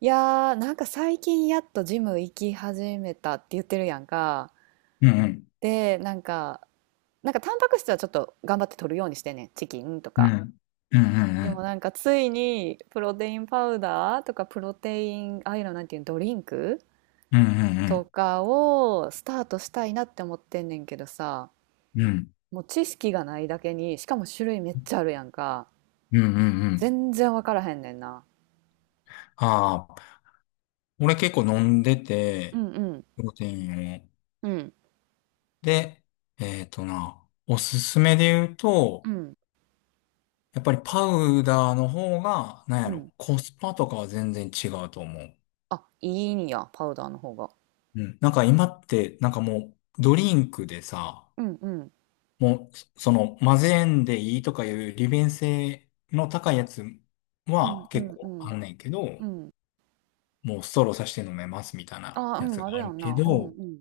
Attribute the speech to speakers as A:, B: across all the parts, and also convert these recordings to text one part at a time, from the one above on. A: いやーなんか最近やっとジム行き始めたって言ってるやんか。
B: うんうん。
A: で、なんか、なんかタンパク質はちょっと頑張って取るようにしてんねん。チキンと
B: う
A: か。
B: ん。うんうんう
A: でも
B: ん。
A: なんかついにプロテインパウダーとかプロテイン、ああいうのなんていうのドリンク
B: う
A: と
B: ん
A: かをスタートしたいなって思ってんねんけどさ、
B: うんうん。うん
A: もう知識がないだけに、しかも種類めっちゃあるやんか。
B: うんうんうんうんうんうんうんうんうんうん
A: 全然わからへんねんな。
B: ああ、俺結構飲んで
A: う
B: て、
A: んうん。
B: プロテインを。
A: うん
B: で、えっとな、おすすめで言う
A: う
B: と、
A: ん
B: やっぱりパウダーの方が、なんや
A: うん。
B: ろ、コスパとかは全然違うと思う。
A: あ、いいんや、パウダーの方が。
B: うん。なんか今って、なんかもう、ドリンクでさ、
A: うんうん。
B: もう、その、混ぜんでいいとかいう利便性の高いやつ
A: うん
B: は
A: う
B: 結
A: んう
B: 構
A: ん。
B: あんねんけど、
A: うん。
B: もうストローさして飲めますみたいな
A: ああ、う
B: やつ
A: ん、あ
B: が
A: る
B: あ
A: や
B: る
A: ん
B: け
A: な。うんう
B: ど、
A: ん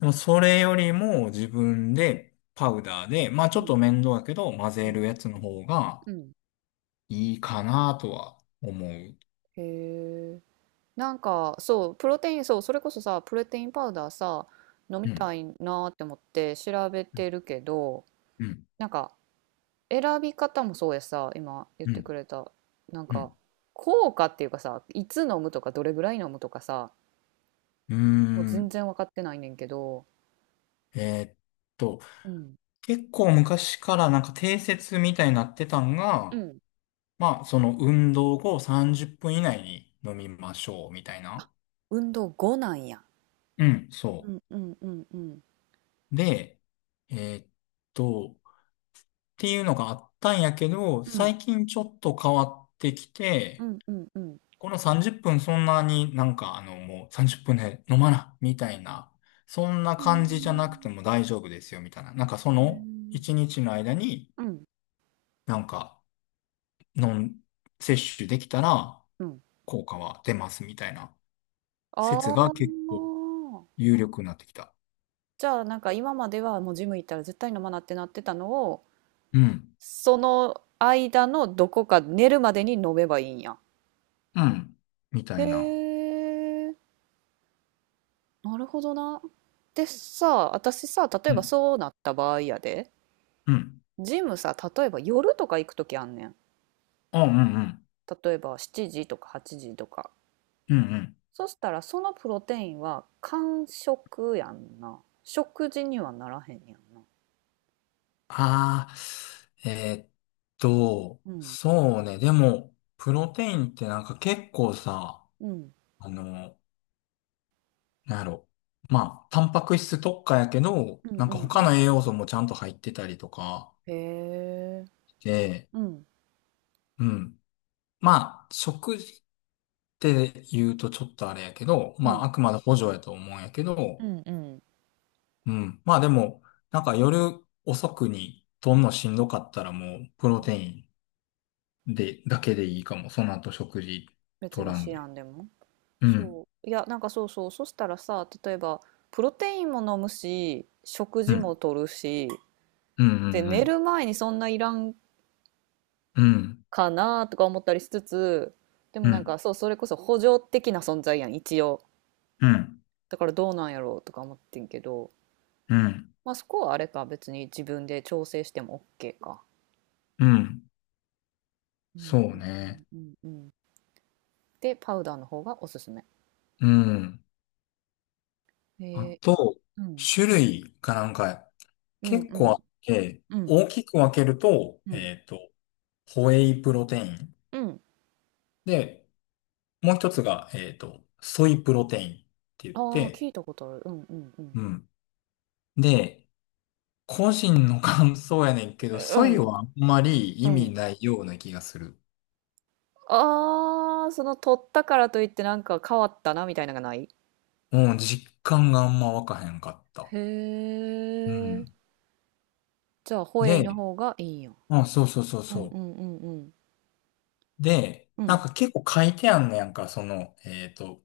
B: でもそれよりも自分でパウダーで、まあ
A: う
B: ちょっと
A: ん
B: 面倒だけど混
A: う
B: ぜ
A: ん
B: るやつの方が
A: うん。
B: いいかなとは思う。
A: へえ。なんか、そう、プロテイン、そう、それこそさ、プロテインパウダーさ、飲み
B: う
A: た
B: ん。
A: いなーって思って調べ
B: うん。
A: てるけど、
B: う
A: なんか、選び方もそうやさ、今言って
B: ん。
A: くれた、なん
B: う
A: か、
B: ん。
A: 効果っていうかさ、いつ飲むとか、どれぐらい飲むとかさ、
B: うー
A: もう全
B: ん。
A: 然分かってないねんけど、
B: えーっと、
A: うん。
B: 結構昔からなんか定説みたいになってたん
A: う
B: が、
A: ん。
B: まあその運動後30分以内に飲みましょうみたいな。
A: 運動後なんや。
B: うん、
A: う
B: そ
A: んうんうんうん。
B: う。で、えーっと、っていうのがあったんやけど、
A: うん
B: 最近ちょっと変わってき
A: う
B: て、
A: んうんうん。
B: この30分そんなになんかもう30分で飲まな、みたいな、そんな
A: うー
B: 感じじゃなくて
A: ん。
B: も大丈夫ですよ、みたいな。なんかそ
A: へ
B: の
A: え。
B: 1日の間に
A: うん、
B: なんか飲ん、摂取できたら
A: うん。
B: 効果は出ます、みたいな説
A: あ
B: が結構
A: あ。
B: 有力になってきた。
A: じゃあ、なんか今まではもうジム行ったら絶対飲まなってなってたのを、
B: うん、
A: その間のどこか寝るまでに飲めばいいんや。
B: うん、みたいな。
A: へえ、なるほどな。でさ、私さ、例え
B: う
A: ば
B: ん、
A: そうなった場合やで、
B: うん。
A: ジムさ、例えば夜とか行くときあんねん。
B: あ、うん、うん、
A: 例えば7時とか8時とか。
B: うん、うん。
A: そしたらそのプロテインは間食やんな。食事にはならへんやん。
B: ああ、えーっ
A: うん、
B: そうね。でも、プロテインってなんか結構さ、
A: うん、
B: あの、なんやろ。まあ、タンパク質特化やけど、
A: うんう
B: なんか
A: んう
B: 他
A: ん。
B: の栄養素もちゃんと入ってたりとか
A: へえ。
B: で、
A: うん、
B: うん。まあ、食事って言うとちょっとあれやけど、
A: う
B: まあ、
A: ん、
B: あくまで補助やと思うんやけ
A: う
B: ど、
A: んうん。
B: うん。まあでも、なんか夜遅くにとんのしんどかったらもう、プ
A: う
B: ロテ
A: ん。
B: イン。で、だけでいいかも。その後食事
A: 別
B: 取
A: に
B: らん
A: シア
B: で。
A: ンでも
B: うん、
A: そう。いや、なんかそうそう、そしたらさ、例えば、プロテインも飲むし、食
B: う
A: 事も
B: ん、
A: とるし、
B: うん、う
A: で、寝
B: ん、
A: る前にそんないらん
B: うん、
A: かなとか思ったりしつつ、でも
B: う
A: なん
B: ん、
A: かそう、それこそ補助的な存在やん、一応。
B: うん、
A: だからどうなんやろうとか思ってんけど、
B: うん、
A: まあそこはあれか、別に自分で調整しても OK か。
B: うん、
A: う
B: そ
A: んう
B: う
A: んうん
B: ね。
A: うんうんで、パウダーの方がおすすめ。
B: うん。あ
A: ええ、
B: と、
A: うん。
B: 種類がなんか
A: うん
B: 結
A: う
B: 構あ
A: ん
B: って、
A: うん
B: 大きく分けると、
A: うん
B: ホエイプロテイン。
A: うん。
B: で、もう一つが、ソイプロテインって言っ
A: ああー、聞
B: て、
A: いたことある。うんうんうん。
B: うん。で、個人の感想やねんけど、
A: う
B: ソイ
A: ん。
B: はあんまり
A: う
B: 意味
A: ん。
B: ないような気がする。
A: ああー、その取ったからといってなんか変わったなみたいなのがない
B: うん、実感があんま湧かへんかった。
A: へ
B: うん。
A: え。じゃあ、ホエイの
B: で、
A: 方がいいんや。
B: あそうそうそう
A: うんう
B: そ
A: んうんうん。
B: う。で、
A: う
B: な
A: ん
B: んか結構書いてあんねやんか、その、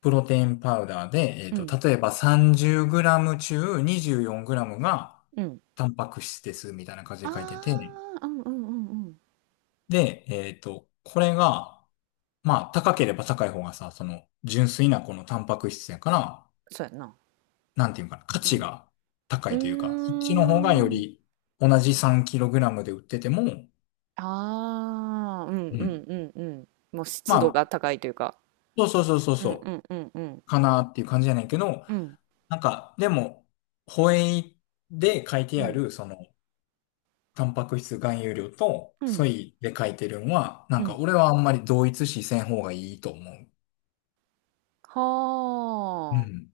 B: プロテインパウダーで、
A: うん
B: 例えば 30g 中 24g が
A: うん。
B: タンパク質ですみたいな感じ
A: あ
B: で書いてて、
A: あ、うんうんうんうん。
B: で、これが、まあ、高ければ高い方がさ、その、純粋なこのタンパク質やから、
A: そうやんな。
B: なんていうかな、価
A: う
B: 値
A: ん。
B: が高
A: う
B: いというか、そっ
A: ー
B: ちの方がよ
A: ん。
B: り同じ 3kg で売ってても、
A: ああ、うん
B: う
A: う
B: ん。
A: んうんうん。もう
B: ま
A: 湿度が
B: あ、
A: 高いというか。
B: そうそうそうそう
A: うんう
B: そ
A: んうんうん。
B: う、かなっていう感じじゃないけど、
A: うん。
B: なんか、でも、ホエイで書いて
A: う
B: あ
A: ん。
B: る、その、タンパク質含有量と、
A: う
B: ソ
A: ん。
B: イで書いてるのは、な
A: う
B: んか
A: ん。
B: 俺はあんまり同一視せん方がいいと思う。う
A: は
B: ん。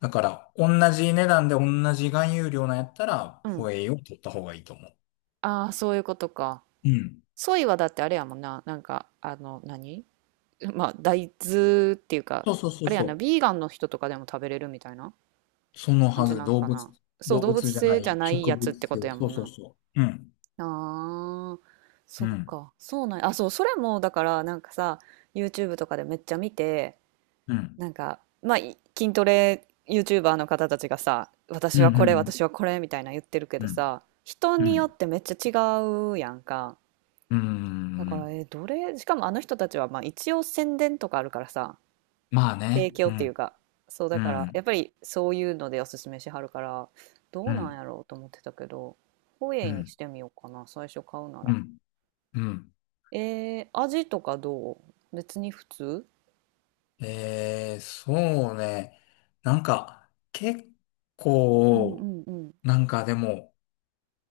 B: だから、同じ値段で同じ含有量なんやったら、
A: あ。うん。
B: ホエイを取った方がいいと思う。
A: ああ、そういうことか。
B: うん。
A: ソイはだってあれやもんな。なんか、あの、何まあ、大豆っていう
B: そ
A: か、
B: うそうそ
A: あ
B: う
A: れやな、
B: そう。
A: ビーガンの人とかでも食べれるみたいな
B: その
A: 感
B: は
A: じ
B: ず、
A: なんかな。そう、
B: 動
A: 動物
B: 物じゃな
A: 性じゃ
B: い、
A: ない
B: 植
A: やつ
B: 物
A: ってこと
B: 性、
A: やも
B: そ
A: ん
B: うそう
A: な。
B: そう。うん、
A: ああ、そ
B: う
A: っ
B: ん、
A: か。そうなんや。あ、そう、それも、だから、なんかさ、YouTube とかでめっちゃ見て、
B: うん、
A: なんか、まあ、筋トレ YouTuber の方たちがさ、
B: う
A: 私はこれ、
B: ん、
A: 私はこれみたいな言ってるけ
B: う
A: ど
B: ん、
A: さ、人
B: うん、
A: に
B: う
A: よっ
B: ん、
A: てめっちゃ違うやんか。
B: う
A: だ
B: ん、
A: から、え、どれ、しかもあの人たちは、まあ、一応宣伝とかあるからさ、
B: まあ
A: 提
B: ね、う
A: 供っていう
B: ん、
A: か、そうだ
B: う
A: から、やっ
B: ん、
A: ぱりそういうのでおすすめしはるから、ど
B: う
A: うなん
B: ん、
A: やろうと思ってたけど、ホエ
B: う
A: イに
B: ん、
A: してみようかな、最初買うな
B: う
A: ら。
B: ん、うん。
A: えー、味とかどう別に普通
B: そうね、なんか、結
A: うんう
B: 構、
A: んうん。
B: なんかでも、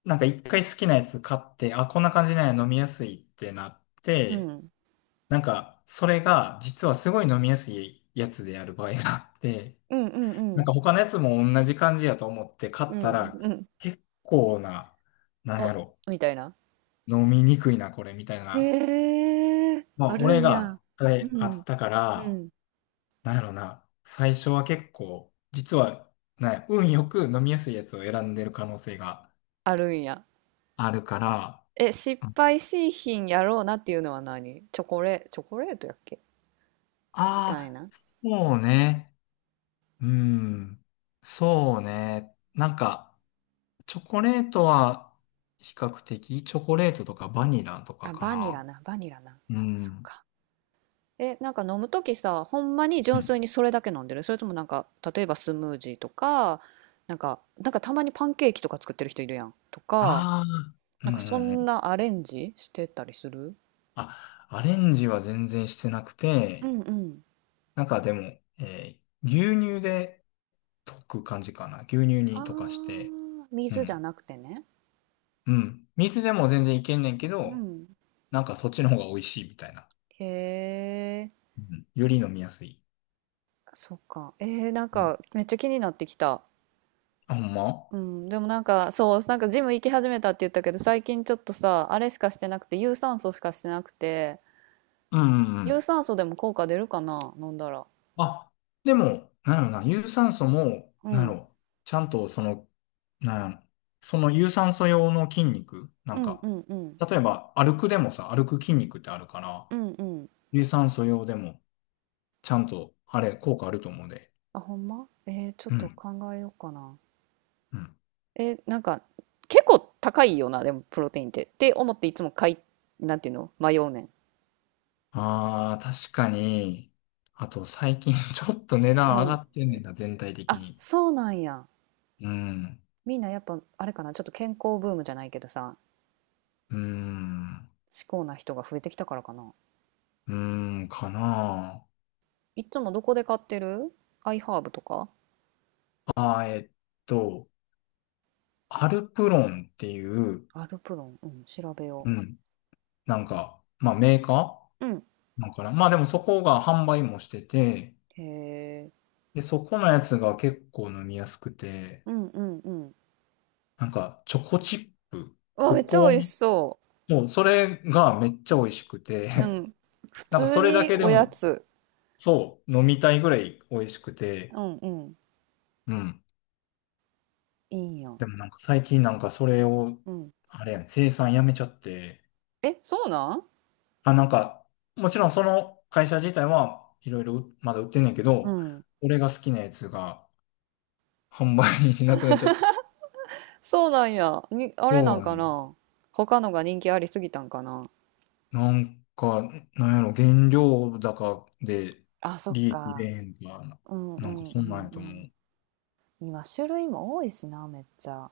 B: なんか一回好きなやつ買って、あ、こんな感じなんや飲みやすいってなっ
A: う
B: て、
A: ん。
B: なんか、それが、実はすごい飲みやすいやつである場合があって、
A: うんうんう
B: なん
A: ん。
B: か他のやつも同じ感じやと思って買
A: う
B: った
A: ん
B: ら、
A: うん
B: 結構な、なん
A: お、
B: やろ、
A: みたいな。
B: 飲みにくいな、これ、みたいな。
A: へえ、
B: ま
A: あ
B: あ、
A: る
B: 俺
A: んや。
B: があ
A: う
B: ったあ
A: ん、
B: ったか
A: う
B: ら、
A: ん、
B: なんやろな、最初は結構、実は、なんや運よく飲みやすいやつを選んでる可能性が
A: あるんや。
B: あるから、
A: え、失敗しいひんやろうなっていうのは何チョコレ、チョコレートやっけみたい
B: ああ
A: な。
B: ー、そうね、うん、そうね、なんか、チョコレートは比較的、チョコレートとかバニラとか
A: あ、
B: か
A: バニ
B: な。
A: ラな、バニラな。
B: う
A: そっ
B: ん。
A: か。え、なんか飲むときさ、ほんまに純粋にそれだけ飲んでるそれともなんか、例えばスムージーとか、なんか、なんかたまにパンケーキとか作ってる人いるやん。とか、
B: ああ、う
A: なん
B: んう
A: かそ
B: んう
A: ん
B: ん。
A: なアレンジしてたりする
B: あ、アレンジは全然してなく
A: う
B: て、
A: んうん。
B: なんかでも、牛乳で溶く感じかな。牛乳
A: あ
B: に溶かして、
A: ー、
B: う
A: 水じゃ
B: ん。
A: なくてね。
B: うん。水でも全然いけんねんけ
A: う
B: ど、
A: ん。
B: なんかそっちの方が美味しいみたいな。
A: へえ、
B: うん。より飲みやすい。
A: そっか。えー、なん
B: うん。
A: かめっちゃ気になってきた。
B: あ、ほんま
A: うん、でもなんかそう、なんかジム行き始めたって言ったけど、最近ちょっとさ、あれしかしてなくて、有酸素しかしてなくて、
B: うんうんう
A: 有
B: ん。
A: 酸素でも効果出るかな、飲んだら。
B: あ、でも、なんやろな、有酸素も、
A: う
B: なんや
A: ん、
B: ろ、ちゃんとその、なんやろ、その有酸素用の筋肉、な
A: う
B: ん
A: ん
B: か、
A: うんうん。
B: 例えば歩くでもさ、歩く筋肉ってあるから、
A: うんうん。
B: 有酸素用でも、ちゃんと、あれ、効果あると思うで。
A: あ、ほんまえー、ちょっ
B: う
A: と
B: ん。
A: 考えようかな。
B: うん。
A: えー、なんか結構高いよな、でもプロテインって。って思っていつも買い、なんていうの迷うねん。
B: ああ確かに。あと、最近 ちょっと値
A: う
B: 段上が
A: ん。
B: ってんねんな、全体的
A: あ、
B: に。
A: そうなんや。
B: うん。
A: みんなやっぱあれかな、ちょっと健康ブームじゃないけどさ、
B: うーん。
A: 至高な人が増えてきたからかな。
B: うーん、かな
A: いつもどこで買ってるアイハーブとか
B: ああー、えっと、アルプロンっていう、
A: アルプロン、うん、調べよ
B: うん。なんか、まあメーカ
A: う。うん。
B: ーなんかな。まあでもそこが販売もしてて、
A: へえ。
B: で、そこのやつが結構飲みやすくて、
A: うんうんうん。
B: なんかチョコチップ、
A: うわ、
B: コ
A: めっちゃ
B: コア、
A: 美味しそ
B: そう、それがめっちゃ美味しく
A: う。う
B: て、
A: ん。普
B: なんか
A: 通
B: それだ
A: に
B: けで
A: おや
B: も、
A: つ。
B: そう、飲みたいぐらい美味しく
A: う
B: て、
A: んうん。
B: うん。
A: いいんや。
B: でもなんか最近なんかそれを、
A: うん。
B: あれやね、生産やめちゃって、
A: え、そうなん
B: あ、なんか、もちろんその会社自体はいろいろまだ売ってんねんけ
A: う
B: ど、
A: ん。
B: 俺が好きなやつが、販売になくなっちゃった。
A: そうなんや。に、あれな
B: そ
A: ん
B: うだ
A: か
B: ね。
A: な。他のが人気ありすぎたんかな。
B: なんか、なんやろ、原料高で
A: あ、そっ
B: 利益出
A: か。
B: へんとかな、
A: うんう
B: なんか
A: んう
B: そんなん
A: ん
B: や
A: う
B: と思
A: ん。
B: う。
A: 今種類も多いしな、めっちゃ。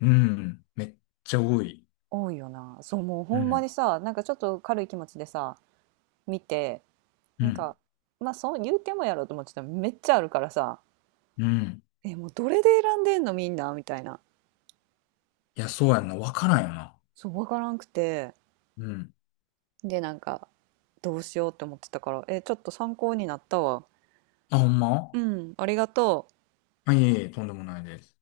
B: うん。めっちゃ多い。
A: 多いよな。そう、もうほ
B: う
A: んま
B: ん。
A: にさ、なんかちょっと軽い気持ちでさ、見て、
B: う
A: なん
B: ん。
A: か、まあそう言うてもやろうと思ってたらめっちゃあるからさ、
B: うん。
A: え、もうどれで選んでんのみんなみたいな。
B: いや、そうやんな。わからんよな。
A: そう、わからんくて。
B: うん。
A: で、なんか、どうしようって思ってたから、え、ちょっと参考になったわ。
B: あ、ほんま
A: うん、ありがとう。
B: あ、いえいえ、とんでもないです。